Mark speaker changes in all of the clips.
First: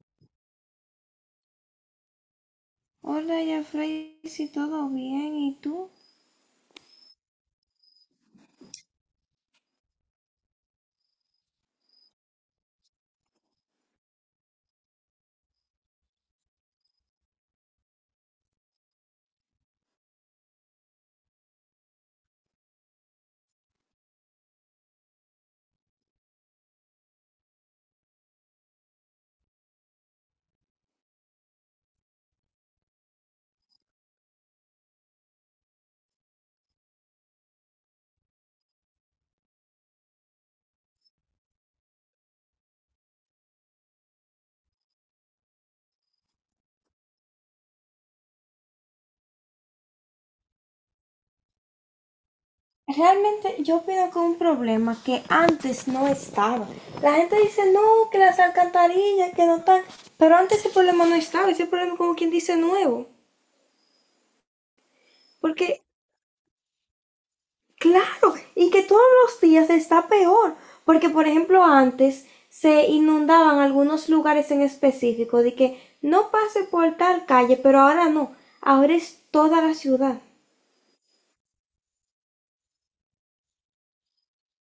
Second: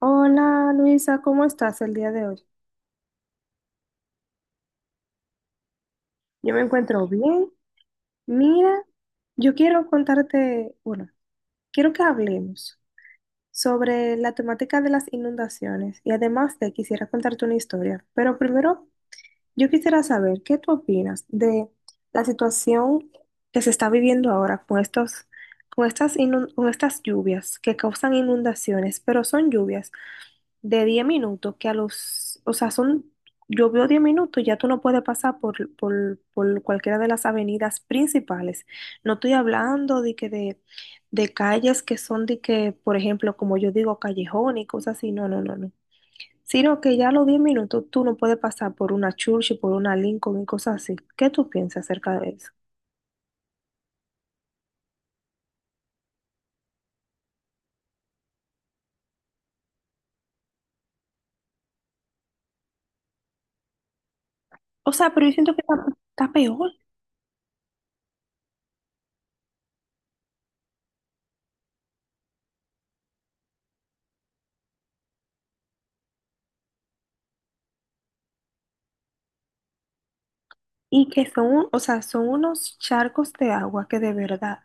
Speaker 1: Hola Luisa, ¿cómo estás el día de hoy?
Speaker 2: Hola, Jeffrey, si todo bien, ¿y tú?
Speaker 1: Yo me encuentro bien. Mira, yo quiero contarte, quiero que hablemos sobre la temática de las inundaciones y además te quisiera contarte una historia, pero primero yo quisiera saber qué tú opinas de la situación que se está viviendo ahora con estos, con estas lluvias que causan inundaciones, pero son lluvias de 10 minutos, que a los, o sea, son, yo veo 10 minutos, ya tú no puedes pasar por cualquiera de las avenidas principales. No estoy hablando de calles que son de que, por ejemplo, como yo digo, callejón y cosas así, no, no, no, no. Sino que ya a los 10 minutos tú no puedes pasar por una Churchill, por una Lincoln y cosas así. ¿Qué tú piensas acerca de eso?
Speaker 2: Realmente yo opino que es un problema que antes no estaba. La gente dice, no, que las alcantarillas, que no están. Pero antes ese problema no estaba, ese problema como quien dice nuevo.
Speaker 1: O sea, pero yo siento que
Speaker 2: Porque,
Speaker 1: está peor
Speaker 2: claro, y que todos los días está peor. Porque, por ejemplo, antes se inundaban algunos lugares en específico de que no pase por tal calle, pero ahora no. Ahora es toda la ciudad.
Speaker 1: y que son, o sea, son unos charcos de agua que de verdad.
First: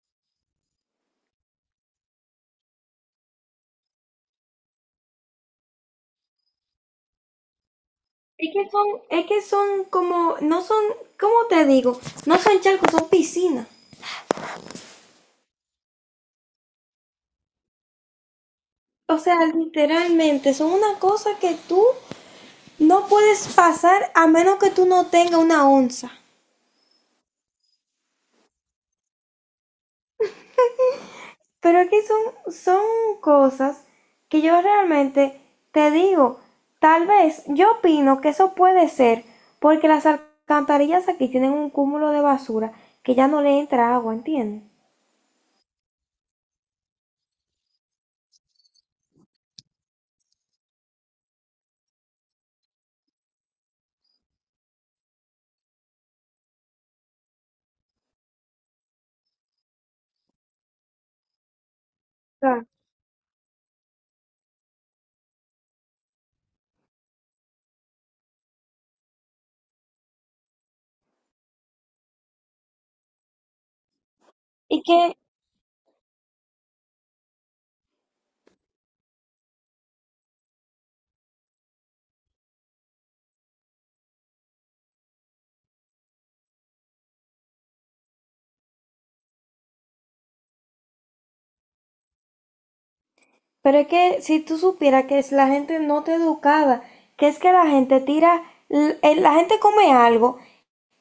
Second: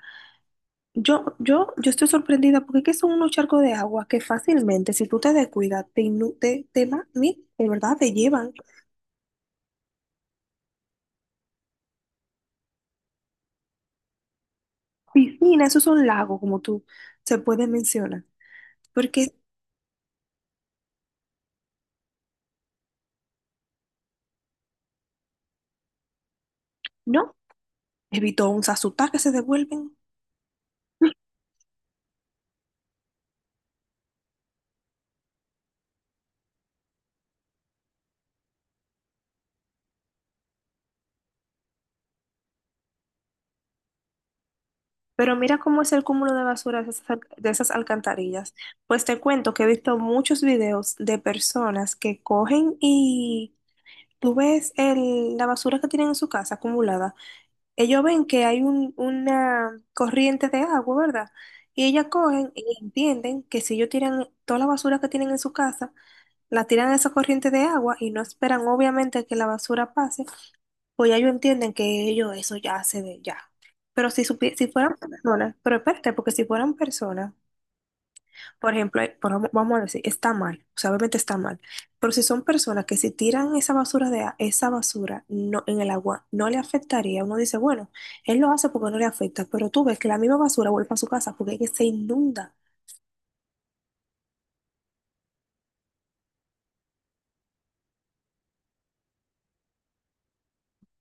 Speaker 1: Yo estoy sorprendida porque es que son unos charcos de agua que fácilmente, si tú te descuidas, te, innu- te va- ni- de verdad te
Speaker 2: Es
Speaker 1: llevan.
Speaker 2: que son, es que son como, no son, ¿cómo te digo? No son charcos, son piscinas.
Speaker 1: Piscina, esos son lagos, como tú se puede mencionar.
Speaker 2: O
Speaker 1: Porque
Speaker 2: sea, literalmente, son una cosa que tú no puedes pasar a menos que tú no tengas una onza.
Speaker 1: no, evitó un sasutá que se devuelven.
Speaker 2: Pero es que son cosas que yo realmente te digo, tal vez yo opino que eso puede ser porque las alcantarillas aquí tienen un cúmulo de basura que ya no le entra agua, ¿entiendes?
Speaker 1: Pero mira cómo es el cúmulo de basura de esas, de esas alcantarillas. Pues te cuento que he visto muchos videos de personas que cogen y tú ves la basura que tienen en su casa acumulada. Ellos ven que hay una corriente de agua, ¿verdad? Y ellas cogen
Speaker 2: Claro.
Speaker 1: y entienden que si ellos tiran toda la basura que tienen en su casa, la tiran a esa corriente de agua y no esperan obviamente que la basura pase, pues ya ellos entienden que ellos eso ya se ve ya. Pero si, si
Speaker 2: Y
Speaker 1: fueran
Speaker 2: que…
Speaker 1: personas, pero espérate, porque si fueran personas, por ejemplo, vamos a decir, está mal, o sea, obviamente está mal, pero si son personas que si tiran esa basura esa basura no, en el agua, no le afectaría, uno dice, bueno, él lo hace porque no le afecta, pero tú ves que la misma basura vuelve a su casa porque es que se inunda.
Speaker 2: Pero es que si tú supieras que es la gente no te educada, que es que la gente tira, la gente come algo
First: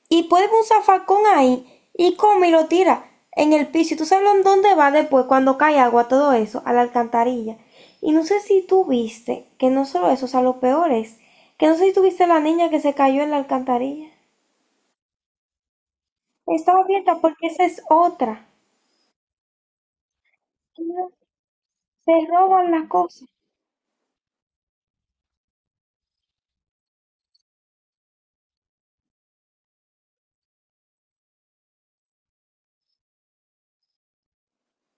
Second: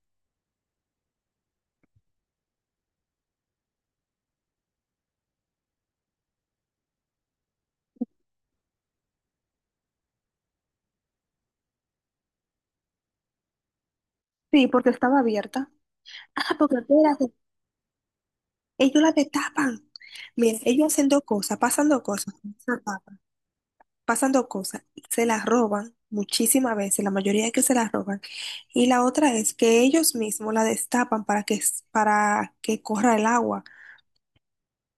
Speaker 2: y puede ver un zafacón ahí y come y lo tira en el piso. Y tú sabes en dónde va después cuando cae agua, todo eso, a la alcantarilla. Y no sé si tú viste, que no solo eso, o sea, lo peor es, que no sé si tú viste la niña que se cayó en la alcantarilla.
Speaker 1: Sí, porque estaba abierta. Ah, porque
Speaker 2: Estaba abierta,
Speaker 1: espérate,
Speaker 2: porque esa es otra.
Speaker 1: ellos la destapan. Mira, ellos hacen dos cosas, pasan dos
Speaker 2: Se
Speaker 1: cosas.
Speaker 2: roban las cosas.
Speaker 1: pasan dos cosas. Se las roban muchísimas veces, la mayoría que se las roban. Y la otra es que ellos mismos la destapan para que corra el agua,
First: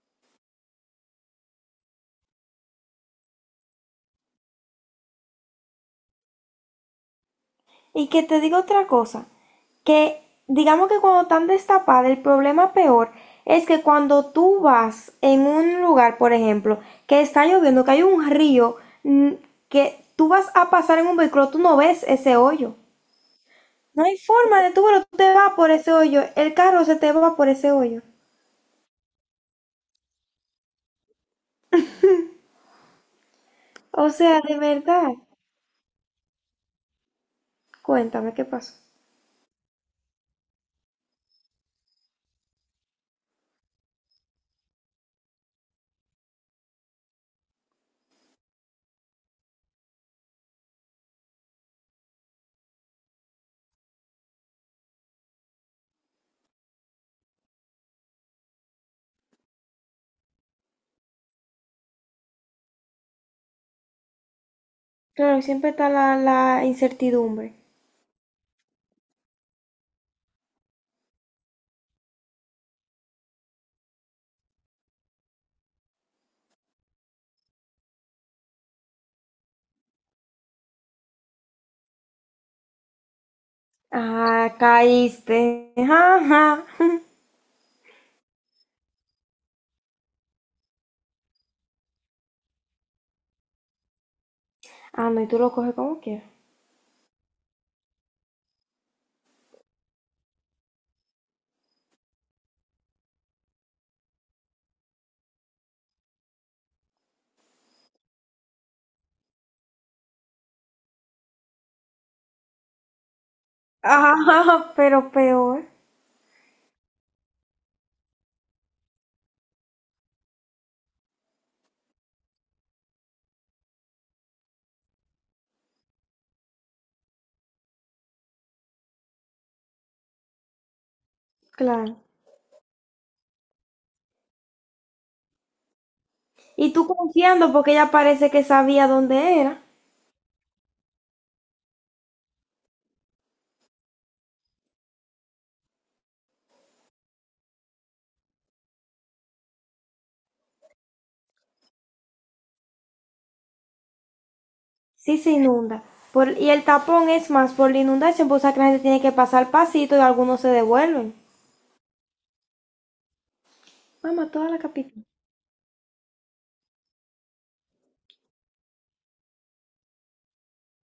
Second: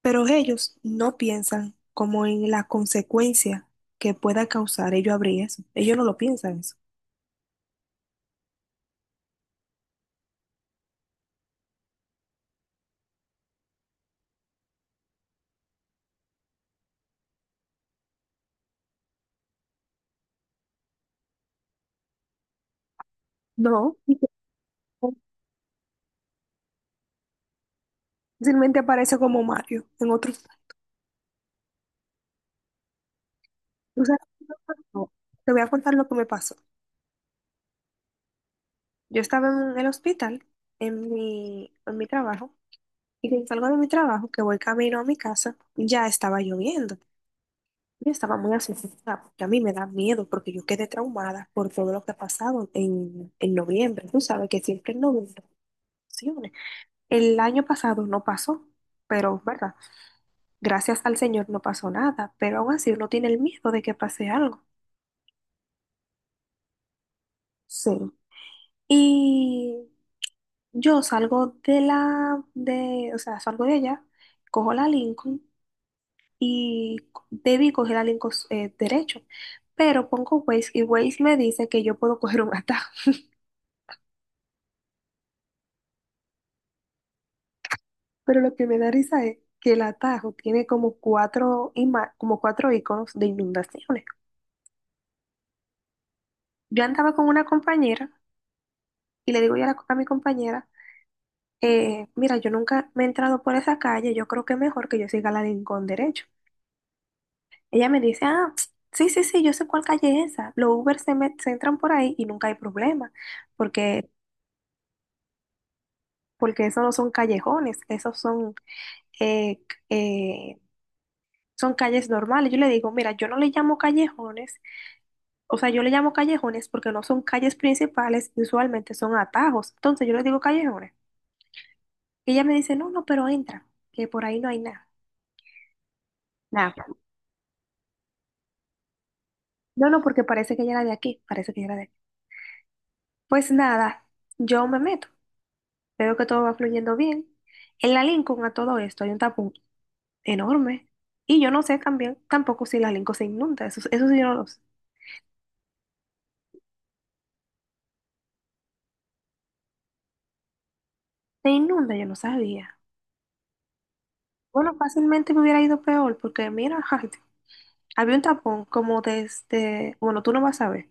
Speaker 1: pero ellos no piensan como en la consecuencia que pueda causar ellos abrir eso. Ellos no lo piensan eso.
Speaker 2: Y que te digo otra cosa, que digamos que cuando están destapadas, el problema peor es que cuando tú vas en un lugar, por ejemplo, que está lloviendo, que hay un río, mm, que tú vas a pasar en un vehículo, tú no ves ese hoyo.
Speaker 1: No.
Speaker 2: No hay
Speaker 1: Y
Speaker 2: forma de tú, pero tú te vas por ese hoyo, el carro se te va por ese hoyo.
Speaker 1: fácilmente aparece como Mario en otros. O
Speaker 2: O
Speaker 1: sea,
Speaker 2: sea, de
Speaker 1: no.
Speaker 2: verdad,
Speaker 1: Te voy a contar lo que me pasó.
Speaker 2: cuéntame qué pasó.
Speaker 1: Yo estaba en el hospital, en mi trabajo. Y que salgo de mi trabajo, que voy camino a mi casa, ya estaba lloviendo. Yo estaba muy asustada, porque a mí me da miedo, porque yo quedé traumada por todo lo que ha pasado en noviembre. Tú sabes que siempre en noviembre funciona. El año pasado no pasó, pero, ¿verdad? Gracias al Señor no pasó nada, pero aún así uno tiene el miedo de que pase algo.
Speaker 2: Claro, siempre está la incertidumbre.
Speaker 1: Sí. Y yo salgo o sea, salgo de allá, cojo la Lincoln y debí coger al derecho. Pero pongo Waze y Waze me dice que yo puedo coger un atajo.
Speaker 2: Ah, caíste. Ajá.
Speaker 1: Pero lo que me da risa es que el atajo tiene como cuatro, como cuatro iconos de inundaciones.
Speaker 2: Ah, no, y tú lo coges como quieras.
Speaker 1: Yo andaba con una compañera y le digo yo a mi compañera, mira, yo nunca me he entrado por esa calle, yo creo que es mejor que yo siga la Rincón derecho. Ella me dice, ah, ps, sí, sí, sí, yo sé cuál calle es esa. Los Uber se, me se entran por ahí y nunca hay problema, porque
Speaker 2: Ajá, pero peor,
Speaker 1: porque esos no son callejones, esos son, eh, eh, son calles normales. Yo le digo, mira, yo no le llamo callejones, o sea, yo le llamo callejones porque no son calles principales, y usualmente son atajos. Entonces yo le digo callejones.
Speaker 2: claro.
Speaker 1: Y ella me dice, no, no, pero entra, que por ahí no hay nada.
Speaker 2: Y tú
Speaker 1: Nada.
Speaker 2: confiando porque ella parece que sabía dónde era.
Speaker 1: No, no, porque parece que ella era de aquí, parece que ella era de aquí. Pues nada, yo me meto, veo que todo va fluyendo bien. En la Lincoln a todo esto hay un tapón enorme. Y yo no sé también, tampoco si la Lincoln se inunda, eso sí yo no lo sé.
Speaker 2: Sí se inunda. Por- y el tapón es más por la inundación, pues o sea que la gente tiene que pasar pasito y algunos se devuelven.
Speaker 1: Se inunda, yo no sabía.
Speaker 2: Mamá, toda la
Speaker 1: Bueno,
Speaker 2: capital.
Speaker 1: fácilmente me hubiera ido peor porque mira, ay, había un tapón como desde, bueno, tú no vas a ver,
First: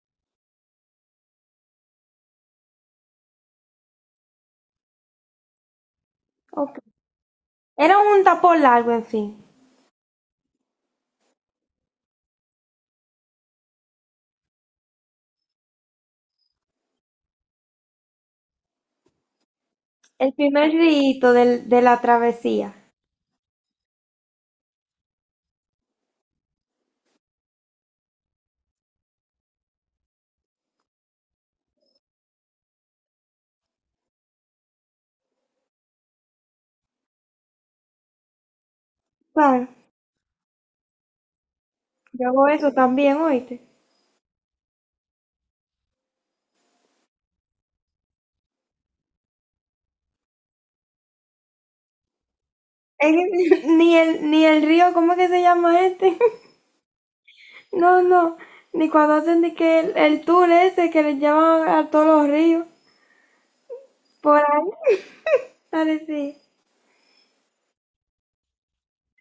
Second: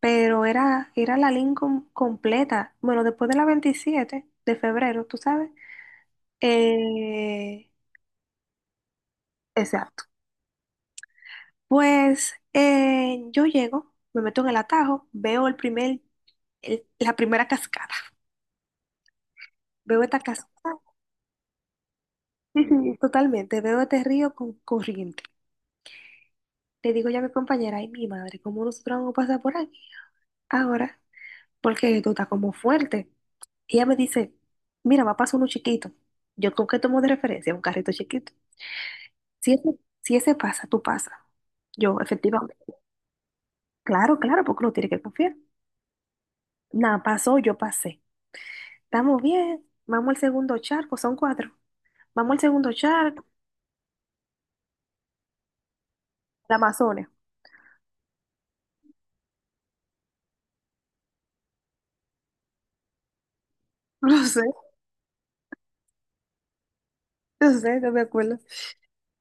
Speaker 1: pero era, era la Lincoln completa. Bueno, después de la 27 de febrero, tú sabes.
Speaker 2: Ok.
Speaker 1: Eh,
Speaker 2: Era un tapón largo, en fin.
Speaker 1: exacto. Pues yo llego, me meto en el atajo, veo la primera cascada. Veo esta
Speaker 2: El primer
Speaker 1: cascada.
Speaker 2: rito del, de la
Speaker 1: Sí,
Speaker 2: travesía.
Speaker 1: sí, totalmente. Veo este río con corriente. Le digo ya a mi compañera, ay, mi madre, ¿cómo nosotros vamos a pasar por ahí? Ahora, porque tú estás como fuerte. Y ella me dice, mira, va a pasar uno chiquito. Yo con qué tomo de referencia un carrito chiquito. Si
Speaker 2: Claro,
Speaker 1: ese, si ese pasa, tú pasas. Yo,
Speaker 2: yo hago
Speaker 1: efectivamente.
Speaker 2: eso también, oíste.
Speaker 1: Claro, claro, porque uno tiene que confiar. Nada, pasó, yo pasé. Estamos bien. Vamos al segundo charco, son cuatro. Vamos al segundo
Speaker 2: Es
Speaker 1: charco,
Speaker 2: que ni el río, ¿cómo es que se llama este?
Speaker 1: la Amazonia.
Speaker 2: No, no, ni cuando hacen de que el tour ese que les llevan a todos los ríos,
Speaker 1: No
Speaker 2: por
Speaker 1: sé,
Speaker 2: ahí. Dale, sí.
Speaker 1: no me acuerdo.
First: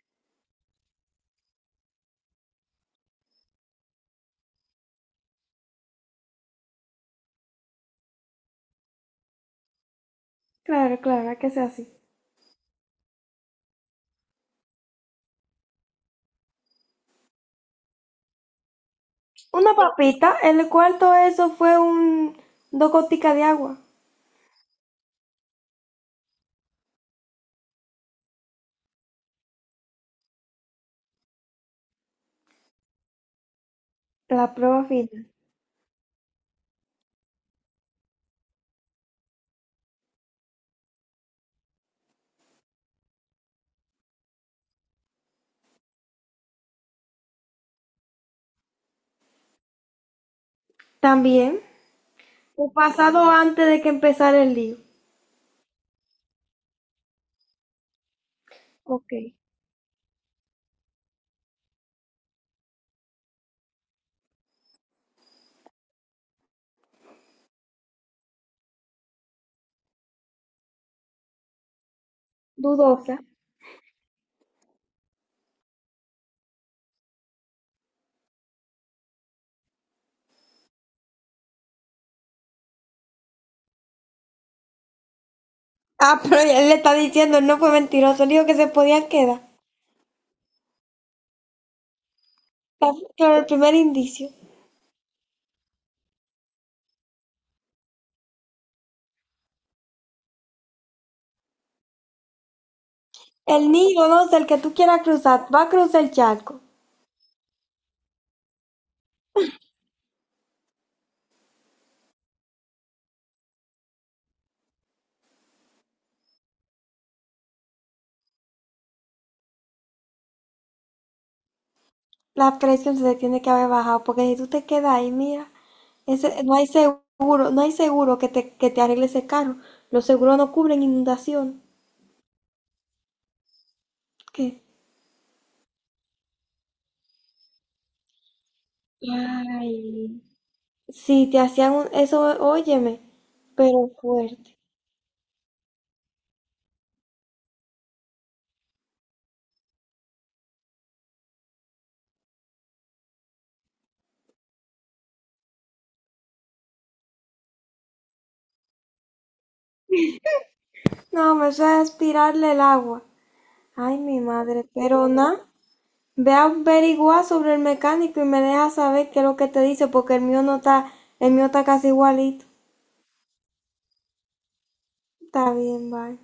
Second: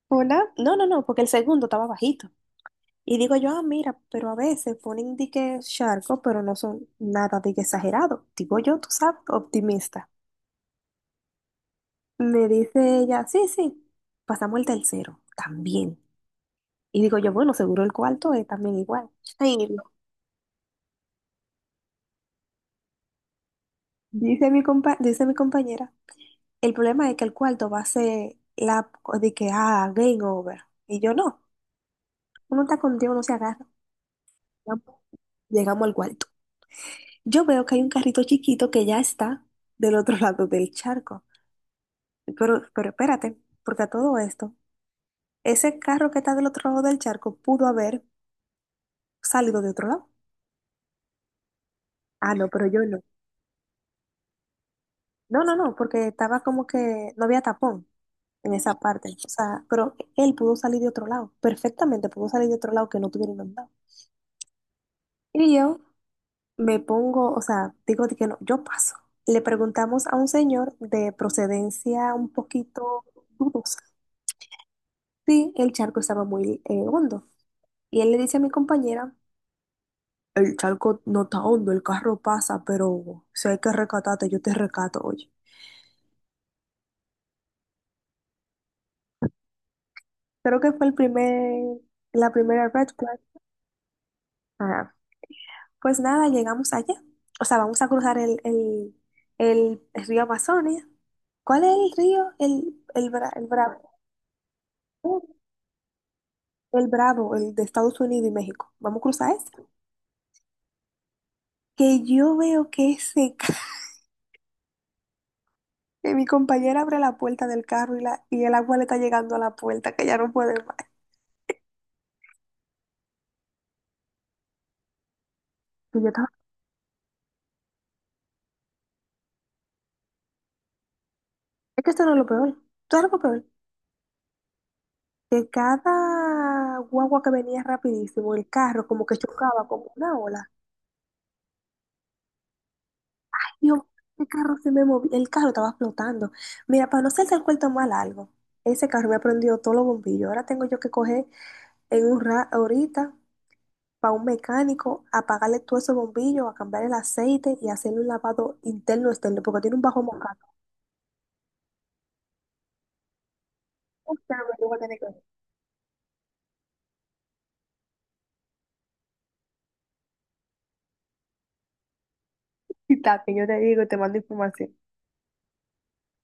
Speaker 1: Hola. No, no, no, porque el segundo estaba bajito. Y digo yo, ah, mira, pero a veces ponen de que charco, pero no son nada de que exagerado. Digo yo, tú sabes, optimista.
Speaker 2: Claro, claro, hay que sea así.
Speaker 1: Me dice ella, sí, sí, pasamos el tercero, también. Y digo yo, bueno, seguro el cuarto es también igual. Ay,
Speaker 2: Una
Speaker 1: no.
Speaker 2: papita, el cuarto eso fue un dos goticas de agua.
Speaker 1: Dice mi compañera, el problema es que el cuarto va a ser la de que, ah, game over. Y yo, no, uno está contigo, no se agarra.
Speaker 2: La prueba
Speaker 1: Vamos.
Speaker 2: final.
Speaker 1: Llegamos al cuarto. Yo veo que hay un carrito chiquito que ya está del otro lado del charco. Pero espérate, porque a todo esto, ese carro que está del otro lado del charco pudo haber salido de otro lado.
Speaker 2: También,
Speaker 1: Ah, no, pero
Speaker 2: un
Speaker 1: yo no.
Speaker 2: pasado antes de que empezara el lío.
Speaker 1: No, no, no, porque estaba como que no había tapón en esa parte.
Speaker 2: Ok,
Speaker 1: O sea, pero él pudo salir de otro lado, perfectamente pudo salir de otro lado que no tuviera inundado. Y yo me pongo, o sea, digo de que no, yo paso. Le preguntamos a un señor de procedencia un poquito
Speaker 2: dudosa.
Speaker 1: dudosa si el charco estaba muy hondo. Y él le dice a mi compañera: el charco no está hondo, el carro pasa, pero si hay que rescatarte, yo te rescato, oye.
Speaker 2: Ah, pero él le está diciendo, él no fue mentiroso, él dijo que se podían quedar.
Speaker 1: Creo que fue la primera red
Speaker 2: Está
Speaker 1: flag.
Speaker 2: claro, el primer indicio.
Speaker 1: Ajá. Pues nada, llegamos allá. O sea, vamos a cruzar el río Amazonas. ¿Cuál es el río? El
Speaker 2: El
Speaker 1: Bravo.
Speaker 2: niño, no sé, el que tú quieras cruzar, va a cruzar el charco.
Speaker 1: El Bravo, el de Estados Unidos y México. Vamos a cruzar ese. Que yo veo que ese ca- que mi compañera abre la puerta del carro y, y el agua le está llegando a la puerta, que ya no puede más.
Speaker 2: La presión se te tiene que haber bajado, porque si tú te quedas ahí, mira,
Speaker 1: Y yo estaba.
Speaker 2: ese, no hay seguro, no hay seguro que te arregle ese carro. Los seguros no cubren inundación.
Speaker 1: Es que esto no es lo peor. Todo lo peor.
Speaker 2: ¿Qué?
Speaker 1: Que cada guagua que venía rapidísimo, el carro como que chocaba como
Speaker 2: Ay,
Speaker 1: una ola.
Speaker 2: si te hacían un- eso, óyeme,
Speaker 1: Yo,
Speaker 2: pero
Speaker 1: el carro
Speaker 2: fuerte.
Speaker 1: se me movía, el carro estaba flotando. Mira, para no ser el cuento más largo, ese carro me ha prendido todos los bombillos. Ahora tengo yo que coger en un ra ahorita para un mecánico, apagarle todos esos bombillos, a cambiar el aceite y hacerle un lavado interno externo, porque tiene un bajo mojado.
Speaker 2: No, me suena aspirarle el agua. Ay,
Speaker 1: O
Speaker 2: mi
Speaker 1: sea, me
Speaker 2: madre,
Speaker 1: lo voy a tener que
Speaker 2: pero nada. Ve a averiguar sobre el mecánico y me deja saber qué es lo que te dice, porque el mío no está, el mío está casi igualito.
Speaker 1: quitar, que yo te digo y te mando información.
Speaker 2: Está bien, bye.